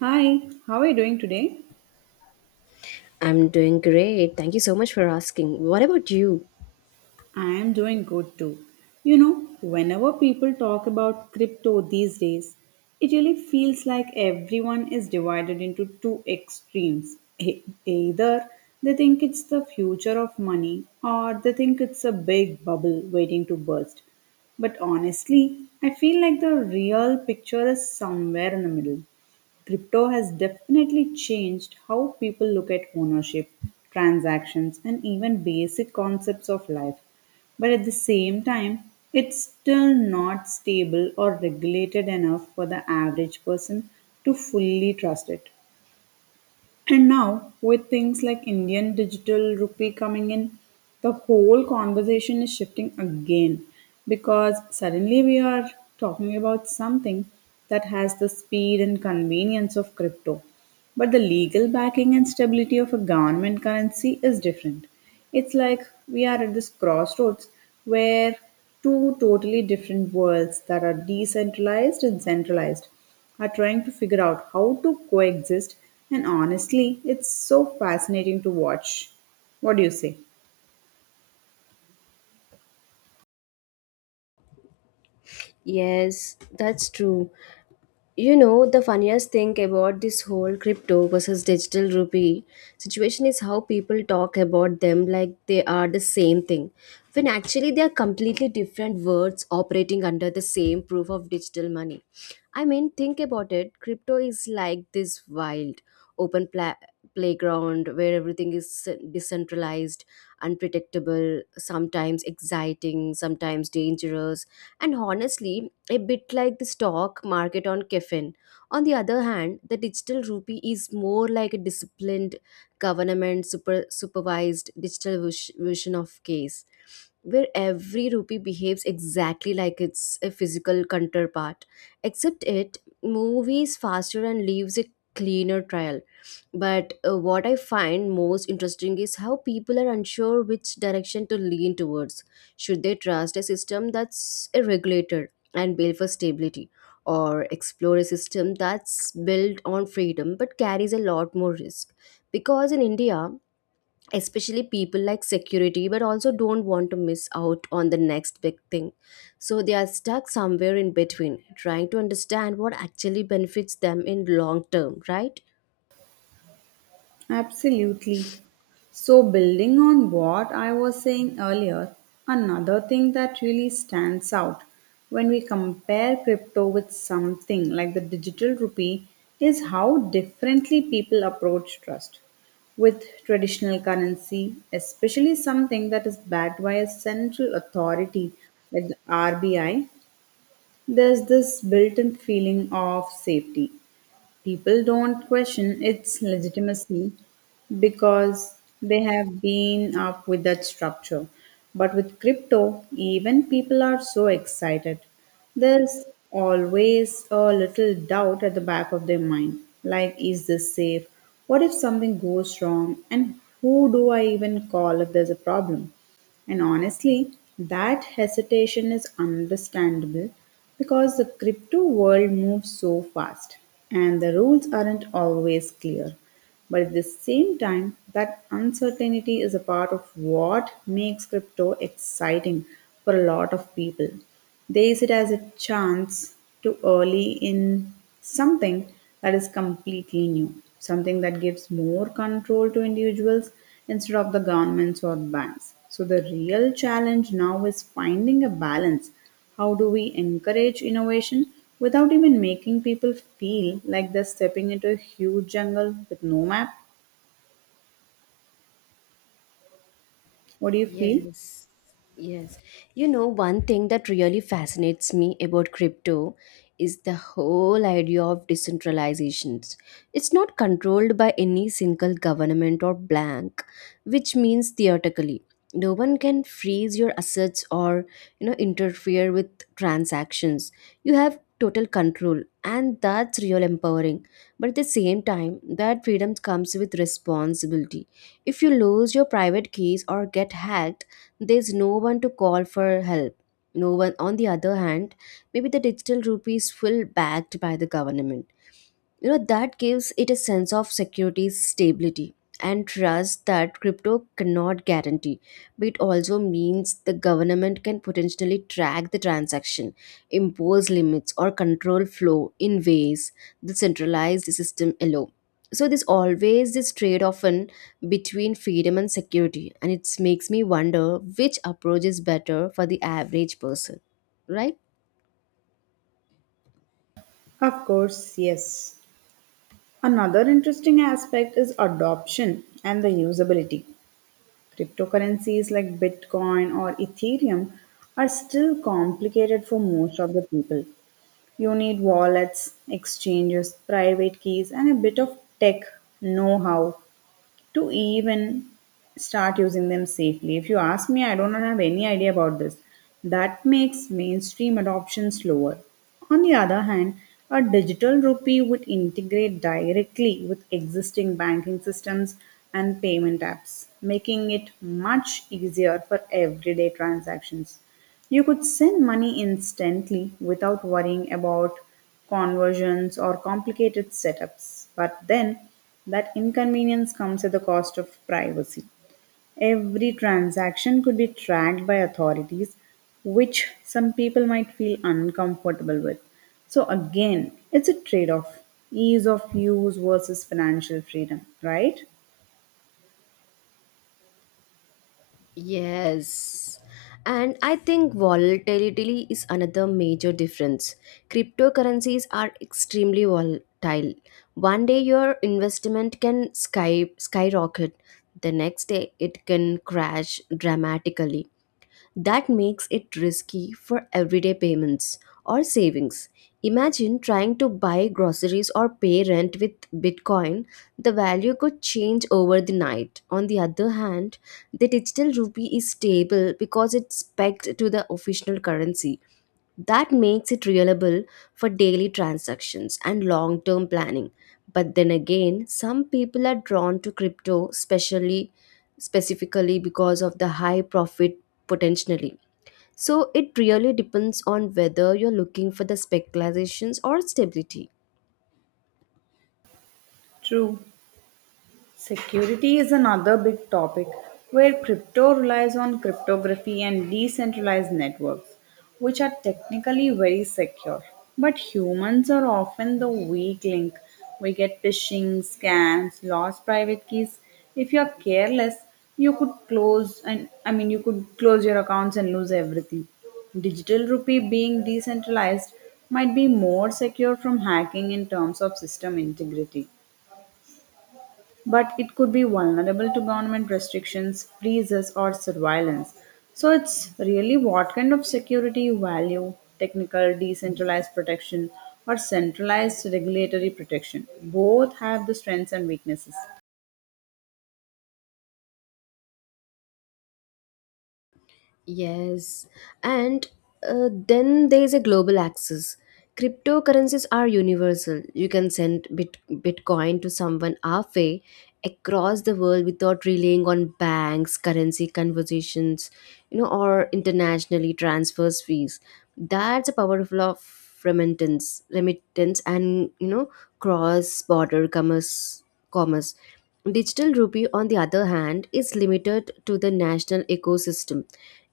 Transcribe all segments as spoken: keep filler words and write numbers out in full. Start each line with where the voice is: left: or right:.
right: Hi, how are you doing today?
left: I'm doing great. Thank you so much for asking. What about you?
right: I am doing good too. You know, whenever people talk about crypto these days, it really feels like everyone is divided into two extremes. E- Either they think it's the future of money or they think it's a big bubble waiting to burst. But honestly, I feel like the real picture is somewhere in the middle. Crypto has definitely changed how people look at ownership, transactions, and even basic concepts of life. But at the same time, it's still not stable or regulated enough for the average person to fully trust it. And now, with things like Indian digital rupee coming in, the whole conversation is shifting again because suddenly we are talking about something that has the speed and convenience of crypto. But the legal backing and stability of a government currency is different. It's like we are at this crossroads where two totally different worlds that are decentralized and centralized are trying to figure out how to coexist, and honestly, it's so fascinating to watch. What do you say?
left: Yes, that's true. You know, the funniest thing about this whole crypto versus digital rupee situation is how people talk about them like they are the same thing, when actually they are completely different words operating under the same proof of digital money. I mean, think about it, crypto is like this wild, open pla- playground where everything is decentralized, unpredictable, sometimes exciting, sometimes dangerous, and honestly, a bit like the stock market on Kefin. On the other hand, the digital rupee is more like a disciplined government super, supervised digital vis- vision of case, where every rupee behaves exactly like it's a physical counterpart, except it moves faster and leaves a cleaner trail. But uh, what I find most interesting is how people are unsure which direction to lean towards. Should they trust a system that's regulated and built for stability, or explore a system that's built on freedom but carries a lot more risk? Because in India, especially, people like security but also don't want to miss out on the next big thing. So they are stuck somewhere in between, trying to understand what actually benefits them in long term, right?
right: Absolutely. So, building on what I was saying earlier, another thing that really stands out when we compare crypto with something like the digital rupee is how differently people approach trust. With traditional currency, especially something that is backed by a central authority like the R B I, there's this built in feeling of safety. People don't question its legitimacy because they have been up with that structure. But with crypto, even people are so excited. There's always a little doubt at the back of their mind like, is this safe? What if something goes wrong? And who do I even call if there's a problem? And honestly, that hesitation is understandable because the crypto world moves so fast and the rules aren't always clear. But at the same time, that uncertainty is a part of what makes crypto exciting for a lot of people. They see it as a chance to early in something that is completely new, something that gives more control to individuals instead of the governments or banks. So, the real challenge now is finding a balance. How do we encourage innovation without even making people feel like they're stepping into a huge jungle with no map? What do you feel?
left: Yes, yes. You know, one thing that really fascinates me about crypto is the whole idea of decentralizations. It's not controlled by any single government or bank, which means theoretically, no one can freeze your assets or, you know, interfere with transactions. You have total control, and that's real empowering. But at the same time, that freedom comes with responsibility. If you lose your private keys or get hacked, there's no one to call for help. No one. On the other hand, maybe the digital rupees is full backed by the government. You know that gives it a sense of security, stability, and trust that crypto cannot guarantee, but it also means the government can potentially track the transaction, impose limits, or control flow in ways the centralized system allow. So there's always this trade off between freedom and security, and it makes me wonder which approach is better for the average person, right?
right: Of course, yes. Another interesting aspect is adoption and the usability. Cryptocurrencies like Bitcoin or Ethereum are still complicated for most of the people. You need wallets, exchanges, private keys, and a bit of tech know how to even start using them safely. If you ask me, I don't have any idea about this. That makes mainstream adoption slower. On the other hand, a digital rupee would integrate directly with existing banking systems and payment apps, making it much easier for everyday transactions. You could send money instantly without worrying about conversions or complicated setups. But then that inconvenience comes at the cost of privacy. Every transaction could be tracked by authorities, which some people might feel uncomfortable with. So, again, it's a trade off ease of use versus financial freedom, right?
left: Yes. And I think volatility is another major difference. Cryptocurrencies are extremely volatile. One day your investment can sky skyrocket, the next day it can crash dramatically. That makes it risky for everyday payments or savings. Imagine trying to buy groceries or pay rent with Bitcoin, the value could change over the night. On the other hand, the digital rupee is stable because it's pegged to the official currency. That makes it reliable for daily transactions and long term planning. But then again, some people are drawn to crypto specially specifically because of the high profit potentially. So it really depends on whether you're looking for the speculations or stability.
right: True. Security is another big topic where crypto relies on cryptography and decentralized networks, which are technically very secure. But humans are often the weak link. We get phishing, scams, lost private keys. If you are careless, you could close and I mean you could close your accounts and lose everything. Digital rupee being decentralized might be more secure from hacking in terms of system integrity but it could be vulnerable to government restrictions, freezes, or surveillance. So it's really what kind of security you value, technical, decentralized protection, or centralized regulatory protection. Both have the strengths and weaknesses.
left: Yes, and uh, then there is a global access. Cryptocurrencies are universal. You can send bit- Bitcoin to someone halfway across the world without relying on banks, currency conversations, you know, or internationally transfers fees. That's a powerful of remittance, remittance, and you know, cross-border commerce, commerce. Digital rupee, on the other hand, is limited to the national ecosystem.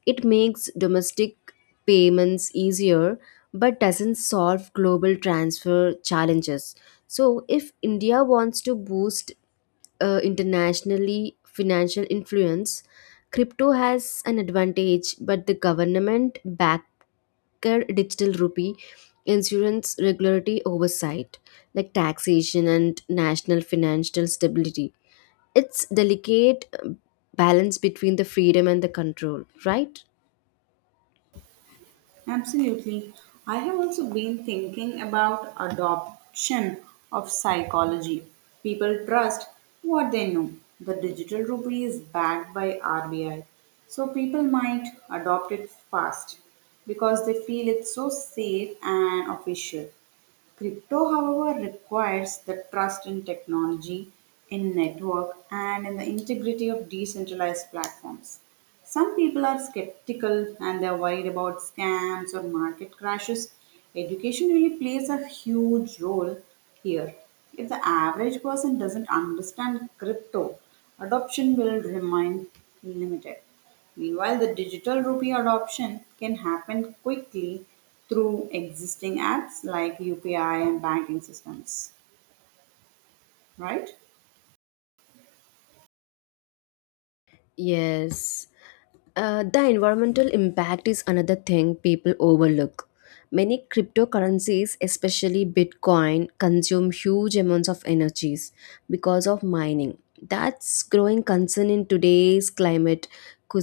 left: It makes domestic payments easier but doesn't solve global transfer challenges. So, if India wants to boost uh, internationally financial influence, crypto has an advantage, but the government back digital rupee insurance regulatory oversight like taxation and national financial stability, it's delicate uh, balance between the freedom and the control, right?
right: Absolutely. I have also been thinking about adoption of psychology. People trust what they know. The digital rupee is backed by R B I, so people might adopt it fast because they feel it's so safe and official. Crypto, however, requires the trust in technology, in network, and in the integrity of decentralized platforms. Some people are skeptical and they're worried about scams or market crashes. Education really plays a huge role here. If the average person doesn't understand crypto, adoption will remain limited. Meanwhile, the digital rupee adoption can happen quickly through existing apps like U P I and banking systems, right?
left: Yes. Uh, the environmental impact is another thing people overlook. Many cryptocurrencies, especially Bitcoin, consume huge amounts of energies because of mining. That's growing concern in today's climate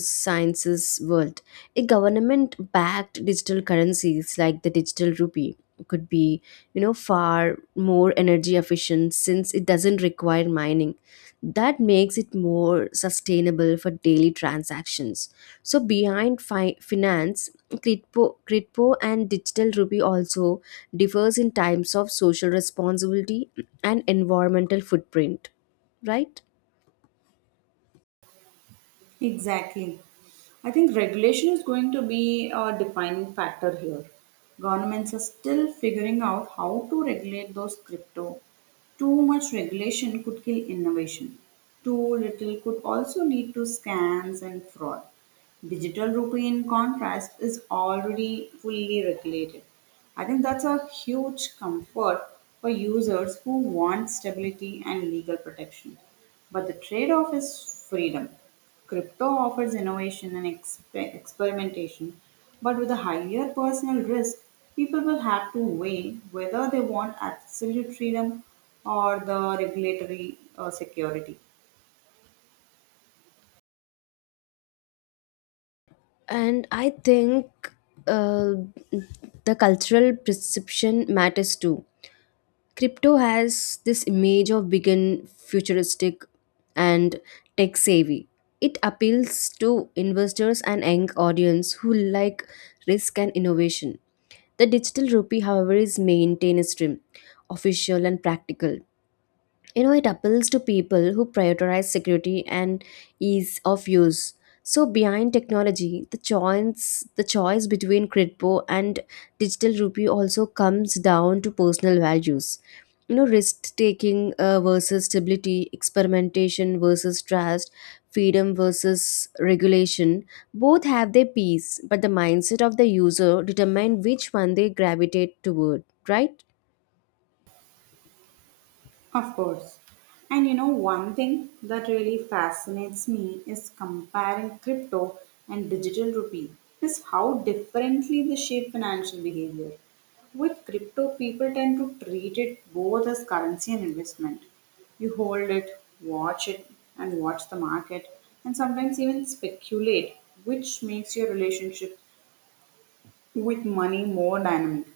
left: sciences world. A government-backed digital currencies like the digital rupee could be, you know, far more energy efficient since it doesn't require mining. That makes it more sustainable for daily transactions. So behind fi- finance, Critpo, Critpo and Digital Rupee also differs in times of social responsibility and environmental footprint, right?
right: Exactly. I think regulation is going to be a defining factor here. Governments are still figuring out how to regulate those crypto. Too much regulation could kill innovation. Too little could also lead to scams and fraud. Digital rupee, in contrast, is already fully regulated. I think that's a huge comfort for users who want stability and legal protection. But the trade off is freedom. Crypto offers innovation and expe- experimentation, but with a higher personal risk, people will have to weigh whether they want absolute freedom or the regulatory uh, security.
left: And I think uh, the cultural perception matters too. Crypto has this image of big and futuristic and tech savvy. It appeals to investors and young audience who like risk and innovation. The digital rupee, however, is maintained extreme, official, and practical. You know it appeals to people who prioritize security and ease of use. So behind technology, the choice the choice between crypto and digital rupee also comes down to personal values. You know risk taking uh, versus stability, experimentation versus trust, freedom versus regulation. Both have their piece, but the mindset of the user determine which one they gravitate toward, right?
right: Of course. And you know, one thing that really fascinates me is comparing crypto and digital rupee is how differently they shape financial behavior. With crypto, people tend to treat it both as currency and investment. You hold it, watch it, and watch the market, and sometimes even speculate, which makes your relationship with money more dynamic.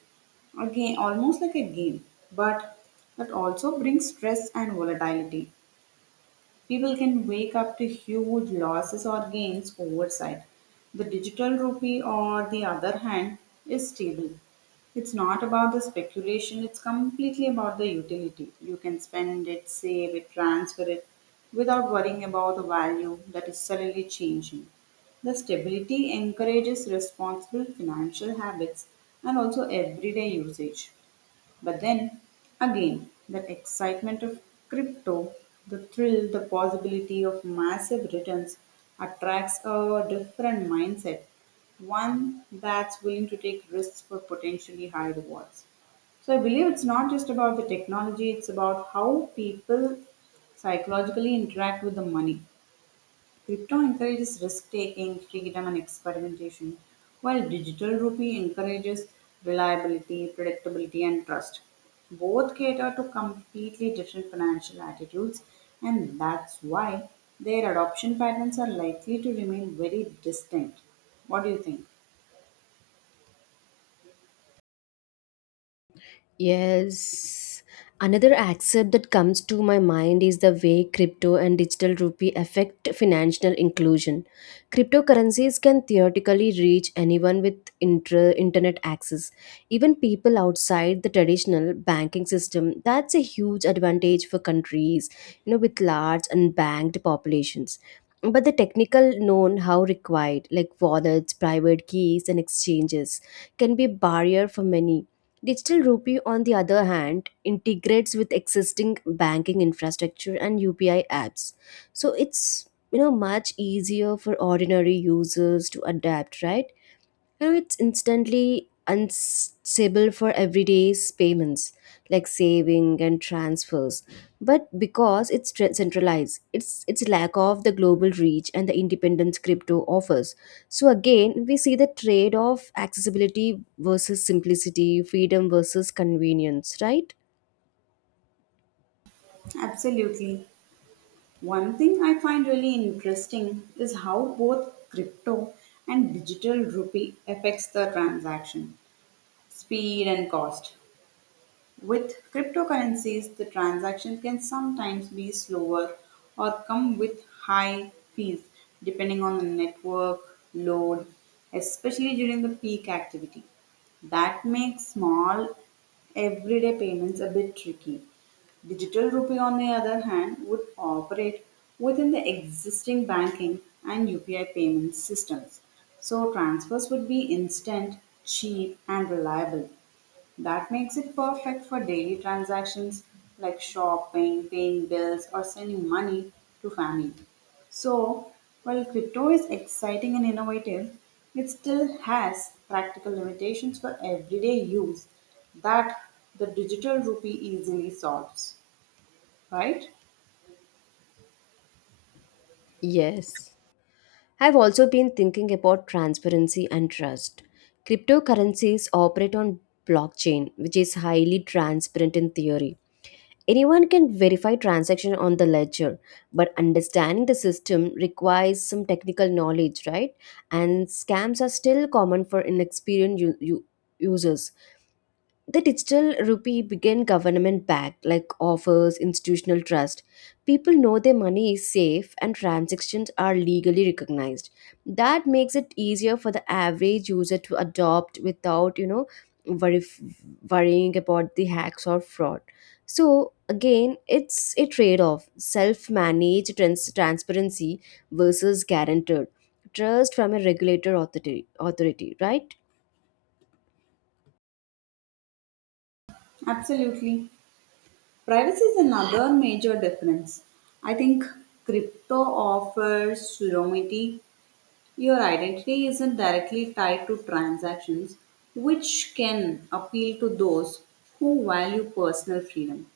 right: Again, almost like a game, but that also brings stress and volatility. People can wake up to huge losses or gains oversight. The digital rupee, on the other hand, is stable. It's not about the speculation, it's completely about the utility. You can spend it, save it, transfer it without worrying about the value that is suddenly changing. The stability encourages responsible financial habits and also everyday usage. But then again, that excitement of crypto, the thrill, the possibility of massive returns attracts a different mindset, one that's willing to take risks for potentially high rewards. So I believe it's not just about the technology, it's about how people psychologically interact with the money. Crypto encourages risk taking, freedom, and experimentation, while digital rupee encourages reliability, predictability, and trust. Both cater to completely different financial attitudes, and that's why their adoption patterns are likely to remain very distinct. What do you think?
left: Yes. Another aspect that comes to my mind is the way crypto and digital rupee affect financial inclusion. Cryptocurrencies can theoretically reach anyone with inter- internet access, even people outside the traditional banking system. That's a huge advantage for countries, you know, with large unbanked populations. But the technical know-how required, like wallets, private keys, and exchanges, can be barrier for many. Digital rupee, on the other hand, integrates with existing banking infrastructure and U P I apps. So it's you know much easier for ordinary users to adapt, right? You know, it's instantly unstable for everyday payments like saving and transfers. But because it's tra- centralized, it's its lack of the global reach and the independence crypto offers. So again, we see the trade of accessibility versus simplicity, freedom versus convenience, right?
right: Absolutely. One thing I find really interesting is how both crypto and digital rupee affects the transaction speed and cost. With cryptocurrencies, the transaction can sometimes be slower or come with high fees depending on the network load, especially during the peak activity. That makes small everyday payments a bit tricky. Digital rupee, on the other hand, would operate within the existing banking and U P I payment systems. So transfers would be instant, cheap, and reliable. That makes it perfect for daily transactions like shopping, paying bills, or sending money to family. So, while crypto is exciting and innovative, it still has practical limitations for everyday use that the digital rupee easily solves, right?
left: Yes. I've also been thinking about transparency and trust. Cryptocurrencies operate on blockchain, which is highly transparent in theory. Anyone can verify transaction on the ledger, but understanding the system requires some technical knowledge, right? And scams are still common for inexperienced u- u- users. The digital rupee, began government backed, like offers institutional trust. People know their money is safe and transactions are legally recognized. That makes it easier for the average user to adopt without you know worry, worrying about the hacks or fraud. So again, it's a trade off, self managed trans- transparency versus guaranteed trust from a regulator authority authority, right?
right: Absolutely. Privacy is another major difference. I think crypto offers anonymity. Your identity isn't directly tied to transactions, which can appeal to those who value personal freedom.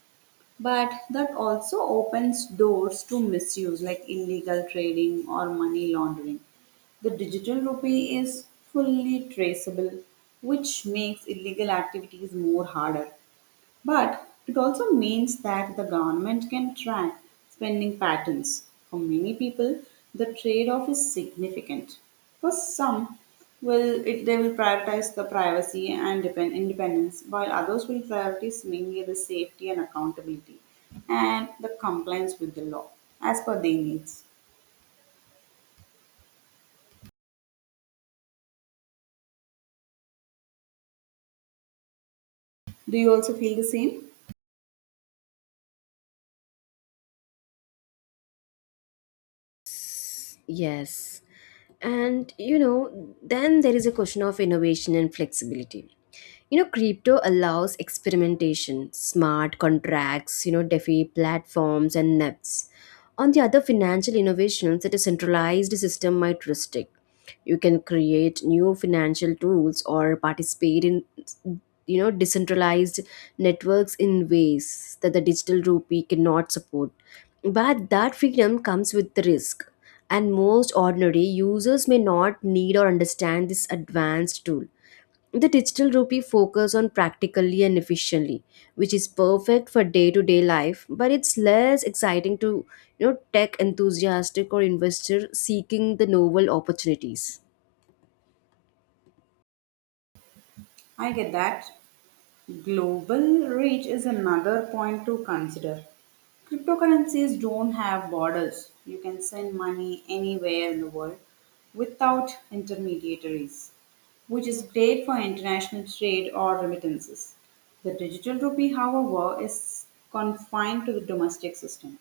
right: But that also opens doors to misuse like illegal trading or money laundering. The digital rupee is fully traceable, which makes illegal activities more harder. But it also means that the government can track spending patterns. For many people, the trade off is significant. For some, will it, they will prioritize the privacy and depend, independence, while others will prioritize mainly the safety and accountability and the compliance with the law as per their needs. Do you also feel the same?
left: Yes. And you know, then there is a question of innovation and flexibility. You know crypto allows experimentation, smart contracts, you know defi platforms, and nets on the other financial innovations that a centralized system might restrict. You can create new financial tools or participate in, you know decentralized networks in ways that the digital rupee cannot support. But that freedom comes with the risk, and most ordinary users may not need or understand this advanced tool. The digital rupee focus on practically and efficiently, which is perfect for day-to-day life, but it's less exciting to, you know tech enthusiastic or investor seeking the novel opportunities.
right: I get that. Global reach is another point to consider. Cryptocurrencies don't have borders. You can send money anywhere in the world without intermediaries, which is great for international trade or remittances. The digital rupee, however, is confined to the domestic system.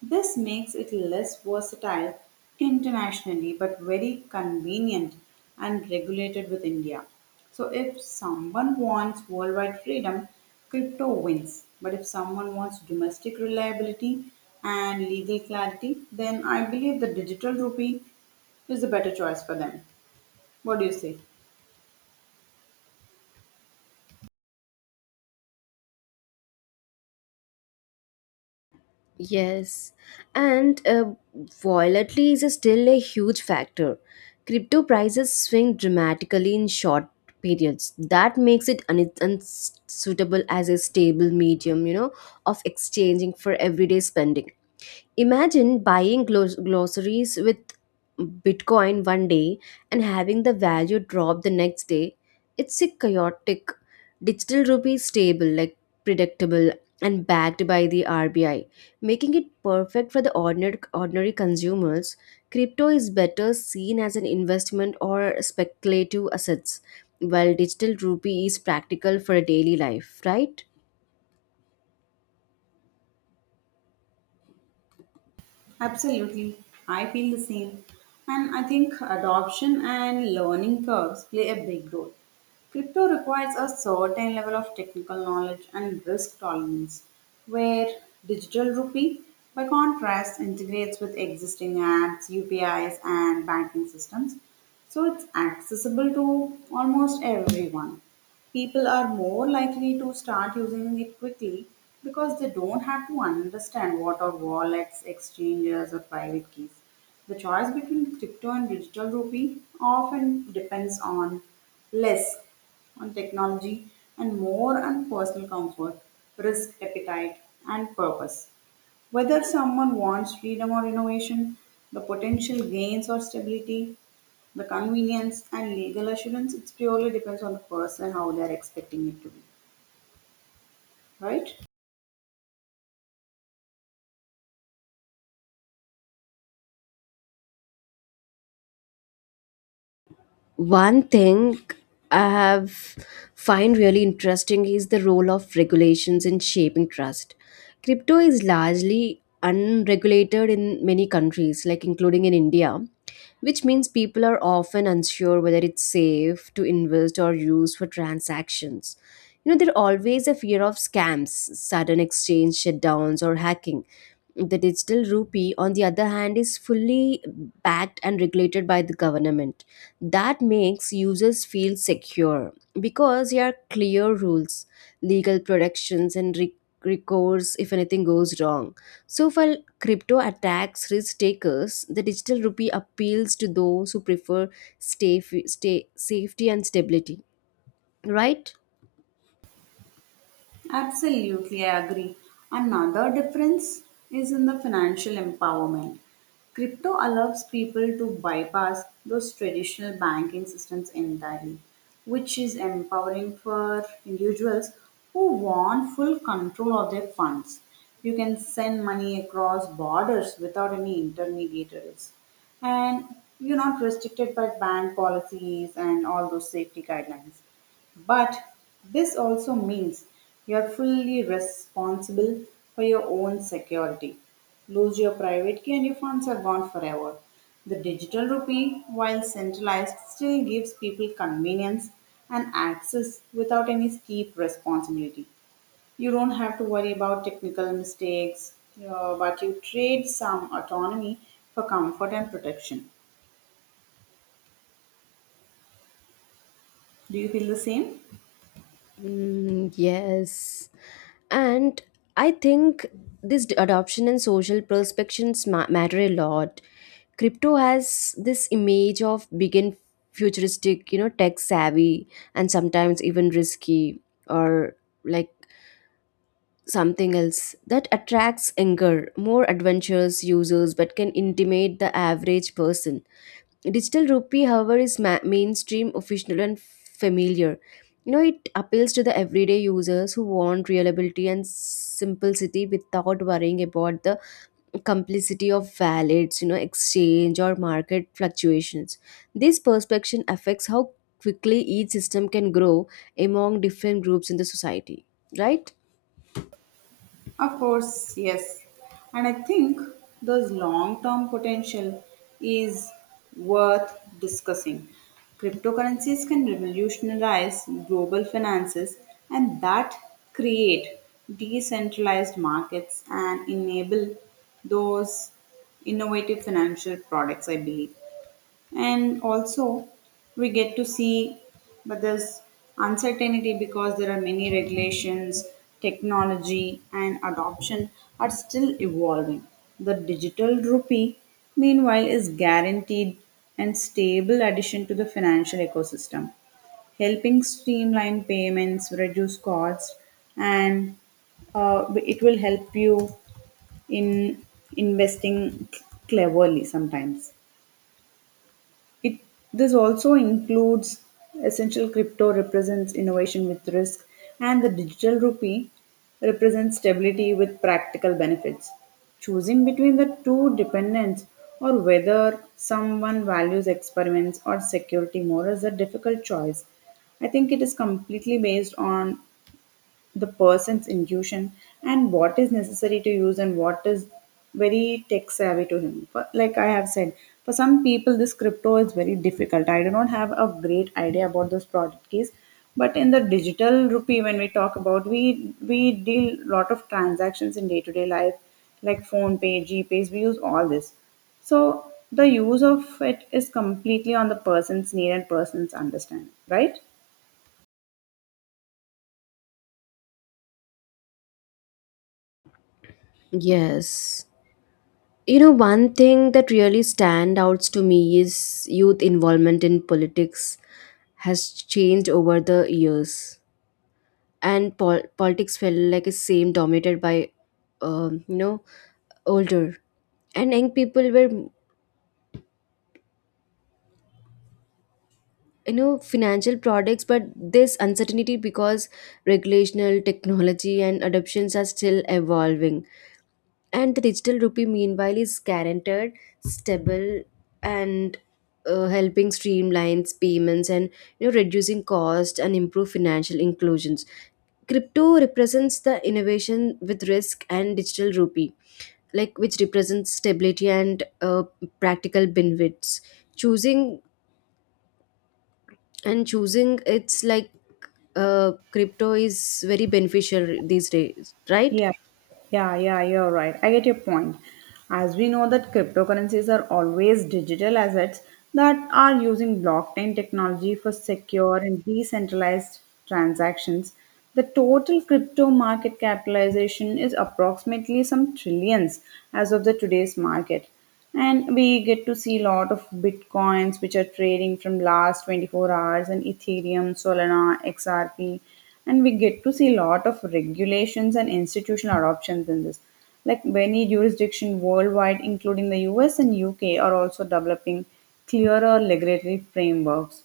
right: This makes it less versatile internationally but very convenient and regulated with India. So, if someone wants worldwide freedom, crypto wins. But if someone wants domestic reliability and legal clarity, then I believe the digital rupee is the better choice for them. What do you say?
left: Yes, and uh, volatility is still a huge factor. Crypto prices swing dramatically in short periods. That makes it un- unsuitable as a stable medium, you know, of exchanging for everyday spending. Imagine buying glos- glossaries with Bitcoin one day and having the value drop the next day. It's a chaotic. Digital rupee is stable, like predictable and backed by the R B I, making it perfect for the ordinary, ordinary consumers. Crypto is better seen as an investment or speculative assets, while digital rupee is practical for a daily life, right?
right: Absolutely. I feel the same. And I think adoption and learning curves play a big role. Crypto requires a certain level of technical knowledge and risk tolerance, where digital rupee, by contrast, integrates with existing apps, U P Is, and banking systems. So it's accessible to almost everyone. People are more likely to start using it quickly because they don't have to understand what are wallets, exchanges, or private keys. The choice between crypto and digital rupee often depends on less on technology and more on personal comfort, risk appetite, and purpose. Whether someone wants freedom or innovation, the potential gains or stability, the convenience and legal assurance, it purely depends on the person how they are expecting it to be, right?
left: One thing I have find really interesting is the role of regulations in shaping trust. Crypto is largely unregulated in many countries, like including in India, which means people are often unsure whether it's safe to invest or use for transactions. You know, there's always a fear of scams, sudden exchange shutdowns, or hacking. The digital rupee, on the other hand, is fully backed and regulated by the government. That makes users feel secure because there are clear rules, legal protections, and re- recourse if anything goes wrong. So, while crypto attacks risk takers, the digital rupee appeals to those who prefer stay, stay, safety, and stability. Right?
right: Absolutely, I agree. Another difference is in the financial empowerment. Crypto allows people to bypass those traditional banking systems entirely, which is empowering for individuals who want full control of their funds. You can send money across borders without any intermediaries. And you're not restricted by bank policies and all those safety guidelines. But this also means you are fully responsible for your own security. Lose your private key and your funds are gone forever. The digital rupee, while centralized, still gives people convenience and access without any steep responsibility. You don't have to worry about technical mistakes, uh, but you trade some autonomy for comfort and protection. Do you feel the same?
left: Mm, yes. And I think this d- adoption and social perspectives ma- matter a lot. Crypto has this image of big and futuristic, you know, tech savvy, and sometimes even risky, or like something else, that attracts younger, more adventurous users but can intimidate the average person. Digital rupee, however, is ma- mainstream, official, and familiar. You know, it appeals to the everyday users who want reliability and simplicity without worrying about the complicity of wallets, you know, exchange or market fluctuations. This perception affects how quickly each system can grow among different groups in the society, right?
right: Of course, yes. And I think this long term potential is worth discussing. Cryptocurrencies can revolutionize global finances and that create decentralized markets and enable those innovative financial products, I believe, and also we get to see, but there's uncertainty because there are many regulations, technology and adoption are still evolving. The digital rupee meanwhile is guaranteed and stable addition to the financial ecosystem, helping streamline payments, reduce costs, and uh, it will help you in investing cleverly sometimes. It This also includes essential crypto represents innovation with risk, and the digital rupee represents stability with practical benefits. Choosing between the two depends or whether someone values experiments or security more is a difficult choice. I think it is completely based on the person's intuition and what is necessary to use and what is very tech savvy to him. For, like I have said, for some people, this crypto is very difficult. I do not have a great idea about those product keys. But in the digital rupee, when we talk about, we we deal lot of transactions in day to day life, like phone pay, GPays. We use all this, so the use of it is completely on the person's need and person's understanding, right?
left: Yes. You know, one thing that really stand out to me is youth involvement in politics has changed over the years, and pol- politics felt like a same dominated by um, you know older, and young people were, you know financial products, but this uncertainty because regulational technology and adoptions are still evolving. And the digital rupee, meanwhile, is guaranteed, stable, and, uh, helping streamlines payments and, you know reducing cost and improve financial inclusions. Crypto represents the innovation with risk, and digital rupee, like, which represents stability and, uh, practical benefits. Choosing and choosing, it's like, uh, crypto is very beneficial these days, right?
right: Yeah, yeah, yeah, you're right. I get your point. As we know that cryptocurrencies are always digital assets that are using blockchain technology for secure and decentralized transactions. The total crypto market capitalization is approximately some trillions as of the today's market, and we get to see a lot of bitcoins which are trading from last twenty-four hours, and ethereum, solana, xrp, and we get to see a lot of regulations and institutional adoptions in this, like many jurisdictions worldwide including the U S and U K are also developing clearer regulatory frameworks.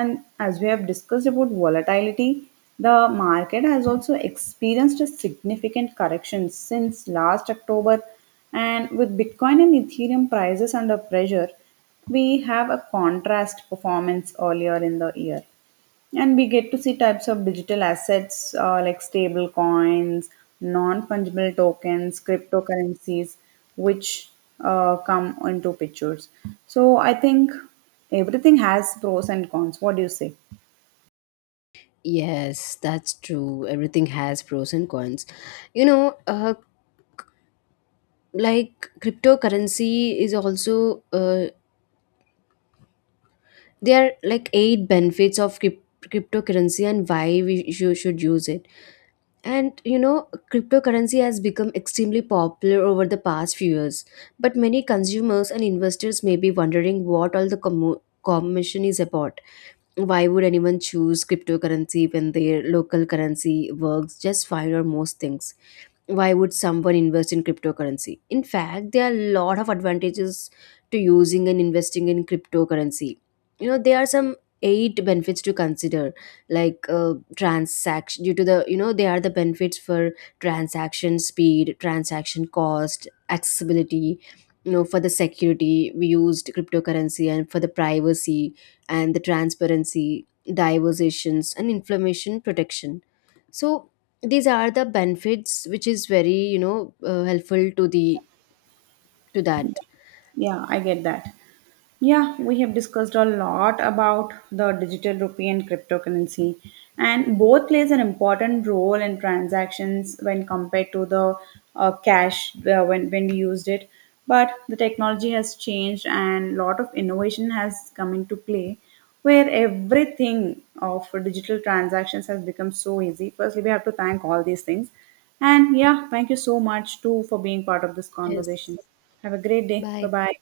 right: And as we have discussed about volatility, the market has also experienced a significant correction since last October, and with Bitcoin and Ethereum prices under pressure, we have a contrast performance earlier in the year. And we get to see types of digital assets, uh, like stable coins, non fungible tokens, cryptocurrencies, which uh, come into pictures. So I think everything has pros and cons. What do you say?
left: Yes, that's true. Everything has pros and cons. You know, uh, like cryptocurrency is also, uh, there are like eight benefits of cryp- cryptocurrency and why we sh- should use it. And you know, cryptocurrency has become extremely popular over the past few years. But many consumers and investors may be wondering what all the commo commission is about. Why would anyone choose cryptocurrency when their local currency works just fine or most things? Why would someone invest in cryptocurrency? In fact, there are a lot of advantages to using and investing in cryptocurrency. You know, there are some eight benefits to consider, like, uh, transaction due to the, you know, they are the benefits for transaction speed, transaction cost, accessibility. You know, for the security, we used cryptocurrency, and for the privacy and the transparency, diversations, and information protection. So these are the benefits which is very, you know uh, helpful to the to that.
right: Yeah, I get that. Yeah, we have discussed a lot about the digital rupee and cryptocurrency, and both plays an important role in transactions when compared to the uh, cash, uh, when when we used it. But the technology has changed, and lot of innovation has come into play, where everything of digital transactions has become so easy. Firstly, we have to thank all these things. And yeah, thank you so much too for being part of this
left: Yes,
right: conversation. Have a great day.
left: bye.
right: Bye bye.